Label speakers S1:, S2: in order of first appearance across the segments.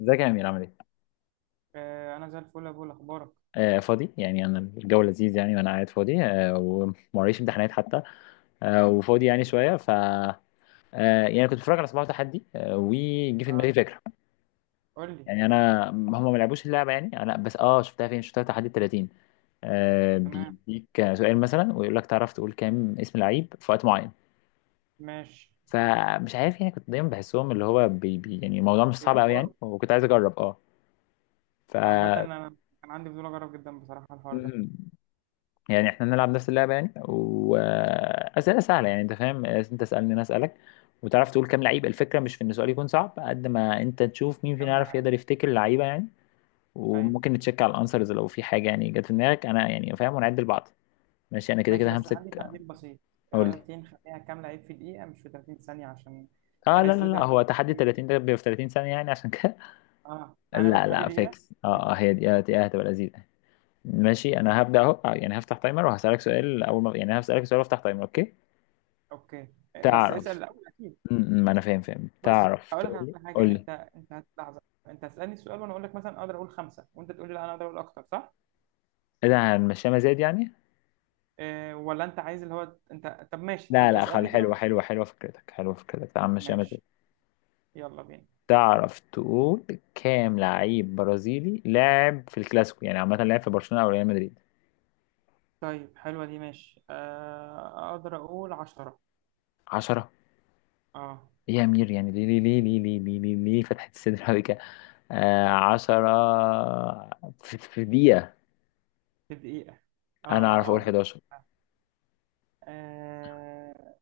S1: ازيك يا امير عامل ايه؟
S2: آه انا زي الفل يا ابو، اخبارك؟
S1: آه فاضي يعني، انا الجو لذيذ يعني وانا قاعد فاضي. وموريش امتحانات حتى. آه وفاضي يعني شويه ف آه يعني كنت بتفرج على صباح تحدي، وجي في
S2: آه
S1: دماغي فكره.
S2: قول لي.
S1: يعني انا هم ما لعبوش اللعبه، يعني انا بس شفتها فين؟ شفتها تحدي ال 30 آه
S2: تمام.
S1: بيديك سؤال مثلا، ويقول لك تعرف تقول كام اسم لعيب في وقت معين.
S2: ماشي.
S1: فمش عارف يعني، كنت دايما بحسهم اللي هو بي بي، يعني الموضوع مش
S2: في
S1: صعب قوي يعني،
S2: اخبارك؟
S1: وكنت عايز اجرب اه ف
S2: عامه انا كان عندي فضول اجرب جدا بصراحه الحوار ده
S1: يعني احنا نلعب نفس اللعبة يعني، وأسئلة سهلة يعني، انت فاهم، انت اسألني انا اسألك وتعرف تقول كام لعيب. الفكرة مش في ان السؤال يكون صعب، قد ما انت تشوف مين فينا
S2: كامله
S1: يعرف
S2: عيب.
S1: يقدر يفتكر اللعيبة يعني.
S2: ايوه
S1: وممكن نتشيك على الانسرز لو في حاجة يعني جت في دماغك، انا يعني فاهم، ونعد لبعض. ماشي انا كده
S2: ماشي،
S1: كده
S2: بس عندي
S1: همسك.
S2: تعديل بسيط. ايه
S1: اقول
S2: رايك
S1: لي.
S2: تيجي نخليها كامله عيب في دقيقه مش في 30 ثانيه؟ عشان
S1: اه، لا
S2: بحس
S1: لا
S2: 30
S1: لا، هو
S2: ثانيه
S1: تحدي
S2: دي وحشه.
S1: 30 ده بيبقى في 30 ثانية، يعني عشان كده.
S2: اه تعالى نعمل
S1: لا
S2: تحدي
S1: لا،
S2: دقيقه.
S1: فيكس. اه هي دي، آه هتبقى لذيذة. ماشي انا
S2: ماشي.
S1: هبدأ اهو. يعني هفتح تايمر وهسألك سؤال، اول ما يعني هسألك سؤال وافتح تايمر، اوكي؟
S2: اوكي. بس اسال
S1: تعرف.
S2: الاول اكيد.
S1: ما انا فاهم فاهم،
S2: بص
S1: تعرف
S2: هقول لك
S1: تقول لي،
S2: على
S1: قول
S2: حاجه.
S1: لي.
S2: انت لحظه. انت هتسالني السؤال وانا اقول لك مثلا اقدر اقول خمسه، وانت تقول لي لا انا اقدر اقول اكتر، صح؟
S1: ايه ده، هنمشيها مزاد يعني؟
S2: ولا انت عايز اللي هو انت؟ طب ماشي،
S1: لا
S2: طب
S1: لا، خلي
S2: اسألني
S1: حلوه
S2: كده.
S1: حلوه حلوه، فكرتك حلوه، فكرتك، تعال نمشيها مزاد.
S2: ماشي. يلا بينا.
S1: تعرف تقول كام لعيب برازيلي لعب في الكلاسيكو، يعني عامه لعب في برشلونه او ريال مدريد؟
S2: طيب حلوة دي، ماشي. اقدر اقول عشرة.
S1: 10؟
S2: اه.
S1: ايه يا امير يعني، ليه ليه ليه ليه ليه ليه ليه, ليه فتحت الصدر قوي كده؟ 10 في دقيقه؟
S2: في دقيقة. اه.
S1: انا اعرف اقول
S2: اقدر.
S1: 11.
S2: آه،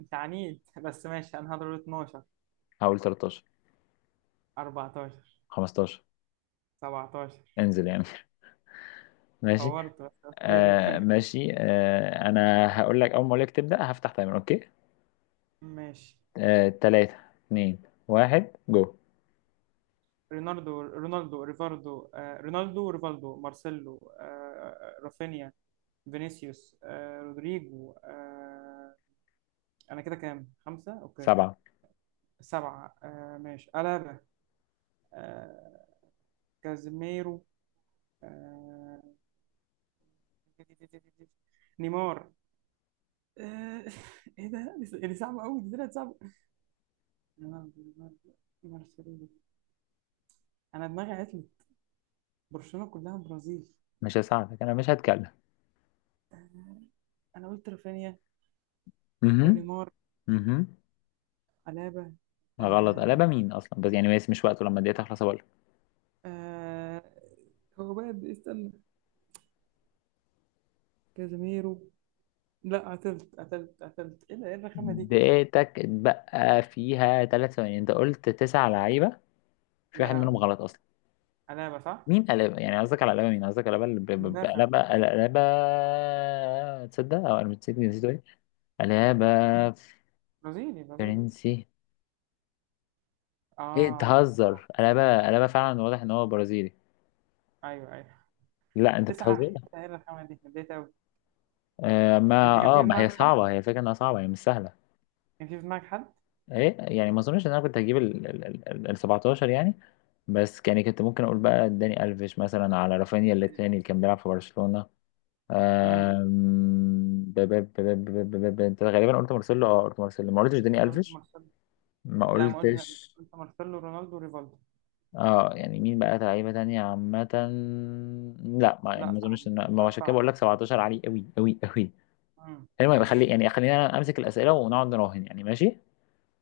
S2: انت عنيد. بس ماشي، انا هضرب 12.
S1: هقول 13.
S2: 14.
S1: 15.
S2: 17.
S1: انزل يا امير. ماشي.
S2: طورت، بس اوكي.
S1: انا هقول لك، اول ما اقول لك تبدا هفتح تايمر، اوكي؟
S2: ماشي.
S1: آه، تلاتة، اتنين، واحد، جو.
S2: رونالدو. رونالدو ريفاردو. رونالدو ريفالدو مارسيلو. آه، رافينيا. فينيسيوس. رودريجو. انا كده كام؟ خمسة. اوكي.
S1: سبعة.
S2: سبعة. ماشي. ألابا. آه. كازيميرو. آه. نيمار. آه. ايه ده؟ دي صعبة قوي، دي طلعت صعبة. رونالدو، رونالدو، مارسيلو. انا دماغي عطلت. برشلونة كلها برازيل.
S1: مش هساعدك، انا مش هتكلم.
S2: انا قلت رافينيا
S1: اها.
S2: ونيمار.
S1: اها.
S2: ألابا.
S1: غلط.
S2: آه.
S1: قلبة مين اصلا؟ بس يعني بس مش وقته، لما الدقيقة تخلص اقول لك.
S2: آه هو بقى استنى. كازيميرو. لا، قتلت قتلت قتلت. ايه ده؟ ايه الرخامة دي؟
S1: دقيقتك اتبقى فيها ثلاث ثواني، انت قلت تسع لعيبة، في
S2: يا
S1: واحد منهم
S2: لهوي.
S1: غلط اصلا.
S2: ألابا صح.
S1: مين قلبة يعني، قصدك على قلبة مين؟ قصدك على قلبة اللي ب- ب- ب-
S2: مدافع.
S1: قلبة قلبة. تصدق او انا نسيت، ايه قلبة.
S2: برازيلي برازيلي.
S1: فرنسي. ايه
S2: اه. آه،
S1: بتهزر، انا بقى فعلا واضح ان هو برازيلي.
S2: ايوه ايوه.
S1: لا انت
S2: تسعة؟
S1: بتهزر.
S2: ايه التأهيل الرخامة دي؟ اتضايقت قوي.
S1: آه
S2: انت
S1: ما
S2: كان في
S1: اه
S2: في
S1: ما هي
S2: دماغك حد؟
S1: صعبه، هي الفكره انها صعبه، هي مش سهله.
S2: كان في دماغك حد؟
S1: ايه يعني، ما اظنش ان انا كنت هجيب ال 17 يعني. بس يعني كنت ممكن اقول بقى داني الفيش مثلا، على رافينيا اللي التاني اللي كان بيلعب في برشلونه.
S2: امم
S1: آم، ب- ب- ب- ب- ب- ب- ب- ب- انت غالبا قلت مارسيلو، اه قلت مارسيلو، ما قلتش داني
S2: قلت
S1: الفيش.
S2: مارسيلو.
S1: ما
S2: لا ما قلتش.
S1: قلتش.
S2: قلت مارسيلو رونالدو ريفالدو.
S1: اه يعني مين بقى لعيبة تانية عامة. لا ما يعني
S2: لا
S1: ما اظنش
S2: صعب.
S1: ان ما،
S2: سؤال
S1: عشان كده
S2: صعب.
S1: بقول لك 17 عالي قوي قوي قوي. المهم خلي
S2: ماشي.
S1: يعني، خلينا انا امسك الأسئلة ونقعد نراهن يعني، ماشي.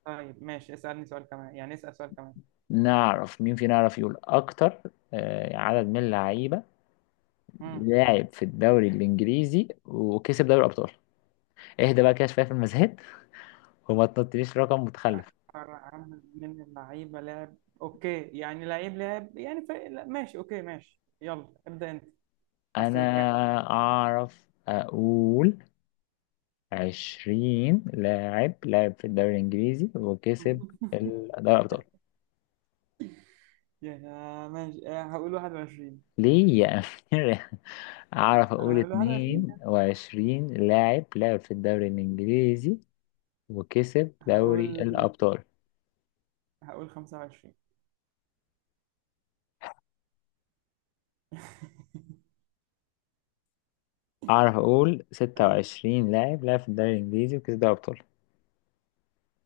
S2: طيب ماشي، اسألني سؤال كمان، يعني اسأل سؤال كمان.
S1: نعرف مين فينا يعرف يقول اكتر. آه، عدد من اللعيبة
S2: امم
S1: لاعب في الدوري الانجليزي وكسب دوري الابطال. اهدى بقى كده شوية في المزاد. وما تنطليش رقم متخلف.
S2: أكثر عدد من اللعيبة لعب. اوكي، يعني لعيب لعب يعني فريق؟ لا، ماشي اوكي ماشي. يلا ابدأ انت. عايز
S1: انا
S2: تقول كام؟
S1: اعرف اقول 20 لاعب لعب في الدوري الانجليزي وكسب دوري الابطال.
S2: يعني ماشي. هقول 21.
S1: ليه يا أمير؟ أعرف أقول
S2: انا هقول 21.
S1: 22 لاعب لعب في الدوري الإنجليزي وكسب دوري
S2: هقول
S1: الأبطال.
S2: هقول 25.
S1: أعرف أقول
S2: انت
S1: 26 لاعب لعب في الدوري الإنجليزي وكسب دوري الأبطال.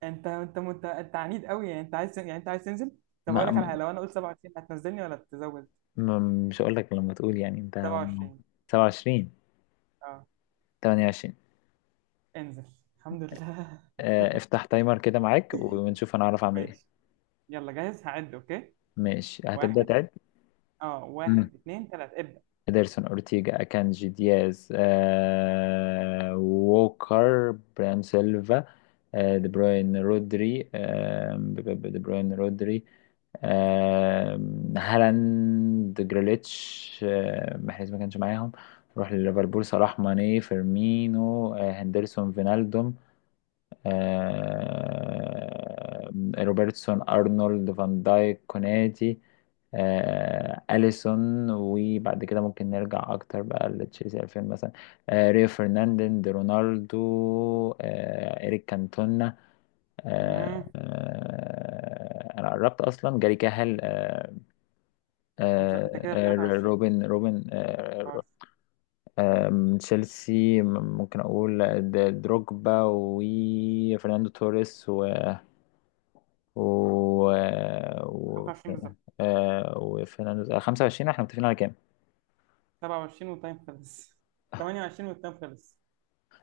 S2: انت انت عنيد قوي يعني، انت عايز يعني انت عايز تنزل. طب اقول
S1: ما
S2: لك على حاجه،
S1: ما-
S2: لو انا قلت 27 هتنزلني ولا تزود؟
S1: ما- مش هقول لك، لما تقول يعني أنت.
S2: 27.
S1: 27.
S2: اه.
S1: 28.
S2: انزل. الحمد لله.
S1: آه، افتح تايمر كده معاك ونشوف أنا أعرف أعمل
S2: ماشي.
S1: إيه.
S2: يلا جاهز هعد اوكي.
S1: ماشي، هتبدأ
S2: واحد.
S1: تعد.
S2: اه واحد اتنين تلاته ابدا.
S1: إدرسون، أورتيجا، أكانجي، دياز، آه، ووكر، برام، سيلفا، آه دي بروين، رودري، آه، هالاند، جريليتش، آه محرز ما كانش معاهم. روح لليفربول، صلاح، ماني، فيرمينو، آه هندرسون، فينالدوم، آه، روبرتسون، ارنولد، فان دايك، كوناتي، آه، اليسون. وبعد كده ممكن نرجع اكتر بقى لتشيلسي 2000 مثلا. آه، ريو فرناندين دي، رونالدو، آه، اريك كانتونا، آه،
S2: امم
S1: آه، انا قربت اصلا. جاري كاهل، آه،
S2: خمسه. انت
S1: آه،
S2: كده
S1: آه،
S2: 23.
S1: روبن،
S2: 24.
S1: آه، من تشيلسي ممكن اقول آه، دروجبا وفرناندو توريس، و و
S2: 25 بالظبط.
S1: آه، وفي 25. احنا متفقين على كام؟
S2: 27 والتايم خلص. 28 والتايم خلص.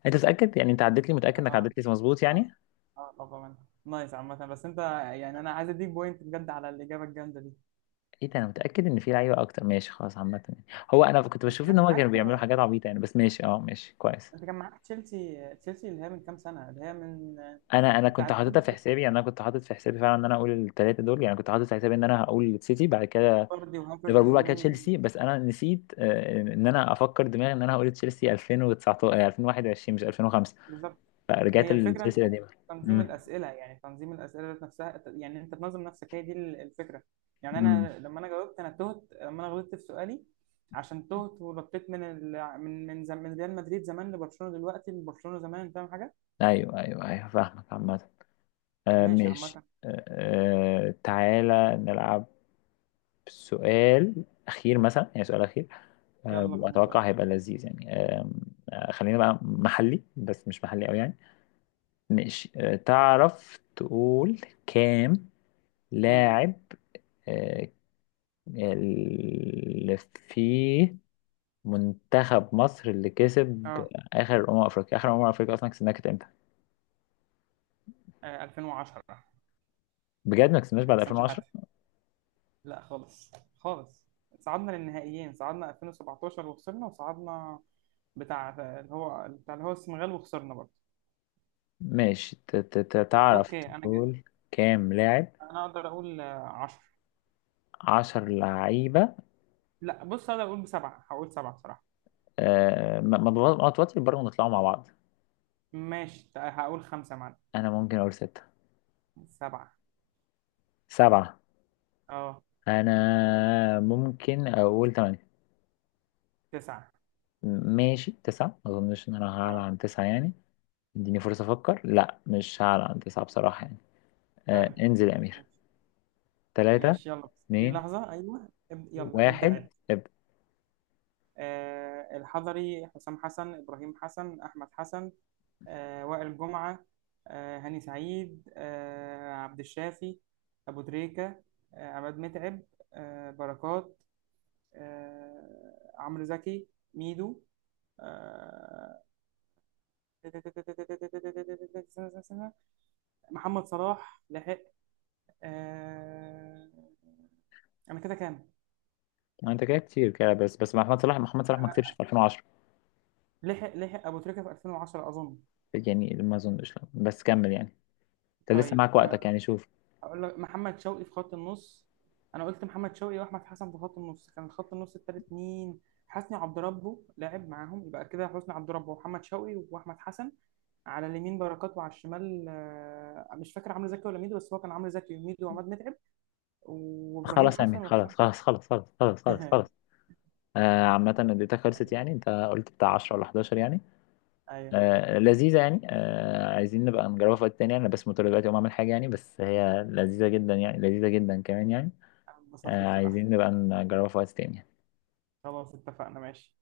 S1: انت متأكد يعني، انت عدت لي متأكد انك
S2: اه.
S1: عدت لي مظبوط
S2: اه.
S1: يعني؟
S2: اه طبعا. نايس عامة، بس انت يعني انا عايز اديك بوينت بجد على الاجابة الجامدة دي.
S1: ايه ده، انا متأكد ان في لعيبة اكتر، ماشي خلاص عامة يعني. هو انا كنت
S2: انت
S1: بشوف ان
S2: كان
S1: هم
S2: معاك
S1: كانوا بيعملوا حاجات عبيطة يعني، بس ماشي، اه ماشي كويس.
S2: انت كان معاك تشيلسي. تشيلسي اللي هي من كام سنه، اللي هي من
S1: انا كنت
S2: بتاعه
S1: حاططها
S2: توماس
S1: في
S2: توخل.
S1: حسابي يعني، انا كنت حاطط في حسابي فعلا ان انا اقول الثلاثة دول يعني، كنت حاطط في حسابي ان انا هقول سيتي بعد كده،
S2: فاردي وهافرتز
S1: ليفربول بعد كده،
S2: ومندي.
S1: تشيلسي. بس انا نسيت، آه، ان انا افكر دماغي ان انا هقول تشيلسي 2019، آه، 2021، مش 2005.
S2: بالظبط.
S1: فرجعت
S2: هي الفكره
S1: لتشيلسي
S2: انه
S1: القديمة.
S2: تنظيم الاسئله، يعني تنظيم الاسئله ذات نفسها، يعني انت تنظم نفسك، هي دي الفكره. يعني
S1: امم.
S2: انا لما انا جاوبت انا تهت، لما انا غلطت في سؤالي عشان تهت ونطيت من ال... من من, زم... من ريال مدريد زمان لبرشلونه دلوقتي لبرشلونه زمان، فاهم حاجه؟
S1: ايوه ايوه ايوه فاهمك عامة. آه
S2: ماشي
S1: ماشي
S2: عامه.
S1: آه.
S2: اوكي.
S1: آه، تعالى نلعب سؤال اخير مثلا يعني، سؤال اخير. آه
S2: يلا بينا سؤال.
S1: واتوقع هيبقى لذيذ يعني آه. آه، خلينا بقى محلي بس مش محلي قوي يعني. ماشي آه، تعرف تقول كام
S2: مم.
S1: لاعب آه اللي في منتخب مصر اللي كسب
S2: اه.
S1: اخر افريقيا؟ اخر افريقيا اصلا كسبناها كانت امتى؟
S2: 2010.
S1: بجد، ما كسبناش بعد
S2: حسن
S1: 2010؟
S2: شحاته. لا خالص. خالص. صعدنا للنهائيين، صعدنا 2017 وخسرنا، وصعدنا بتاع اللي هو بتاع اللي هو السنغال وخسرنا برضه.
S1: ماشي، تعرف
S2: اوكي انا جد.
S1: تقول كام لاعب؟
S2: انا اقدر اقول 10.
S1: عشر لعيبة.
S2: لا بص اقدر اقول بسبعة، هقول سبعة بصراحة.
S1: آه ما ما بغ- ما توتر برضه، نطلعوا مع بعض.
S2: ماشي. هقول خمسة معنا.
S1: أنا ممكن أقول ستة.
S2: سبعة.
S1: سبعة.
S2: اه.
S1: أنا ممكن أقول تمانية.
S2: تسعة.
S1: ماشي تسعة، ما أظنش إن أنا هعلى
S2: اه.
S1: عن تسعة يعني. اديني فرصة أفكر. لا، مش هعلى عن تسعة بصراحة يعني. آه
S2: طيب
S1: انزل يا أمير. تلاتة،
S2: ماشي ماشي، يلا بس اديني
S1: اتنين،
S2: لحظة. ايوه يلا ابدأ
S1: واحد،
S2: عد.
S1: ابدأ.
S2: آه الحضري حسام حسن ابراهيم حسن احمد حسن. وائل جمعة. هاني سعيد. عبد الشافي. أبو تريكة. عماد متعب. بركات. عمرو زكي. ميدو. آه. محمد صلاح لحق. آه. أنا كده كام؟
S1: ما أنت كده كتير كده، بس بس محمد صلاح، محمد صلاح ما
S2: أنا
S1: كسبش في 2010.
S2: لحق لحق أبو تريكة في 2010 أظن.
S1: يعني ما أظنش، لا. بس كمل يعني، انت لسه
S2: طيب،
S1: معاك وقتك يعني شوف.
S2: هقول لك محمد شوقي في خط النص. انا قلت محمد شوقي واحمد حسن في خط النص، كان خط النص التالت مين؟ حسني عبد ربه لعب معاهم، يبقى كده حسني عبد ربه ومحمد شوقي واحمد حسن. على اليمين بركات وعلى الشمال، مش فاكر عمرو زكي ولا ميدو، بس هو كان عمرو زكي وميدو وعماد متعب وابراهيم
S1: خلاص يا امير،
S2: حسن وحسام
S1: خلاص خلاص خلاص خلاص خلاص خلاص خلاص.
S2: حسن.
S1: آه عامة اديتها خلصت
S2: ايوه.
S1: يعني، انت قلت بتاع 10 ولا 11 يعني.
S2: أيوة.
S1: آه لذيذة يعني، آه عايزين نبقى نجربها في وقت تاني يعني. انا بس مضطر دلوقتي اقوم اعمل حاجة يعني، بس هي لذيذة جدا يعني، لذيذة جدا كمان يعني.
S2: أنا انبسطت
S1: آه عايزين
S2: بصراحه.
S1: نبقى نجربها في وقت تاني.
S2: خلاص اتفقنا ماشي.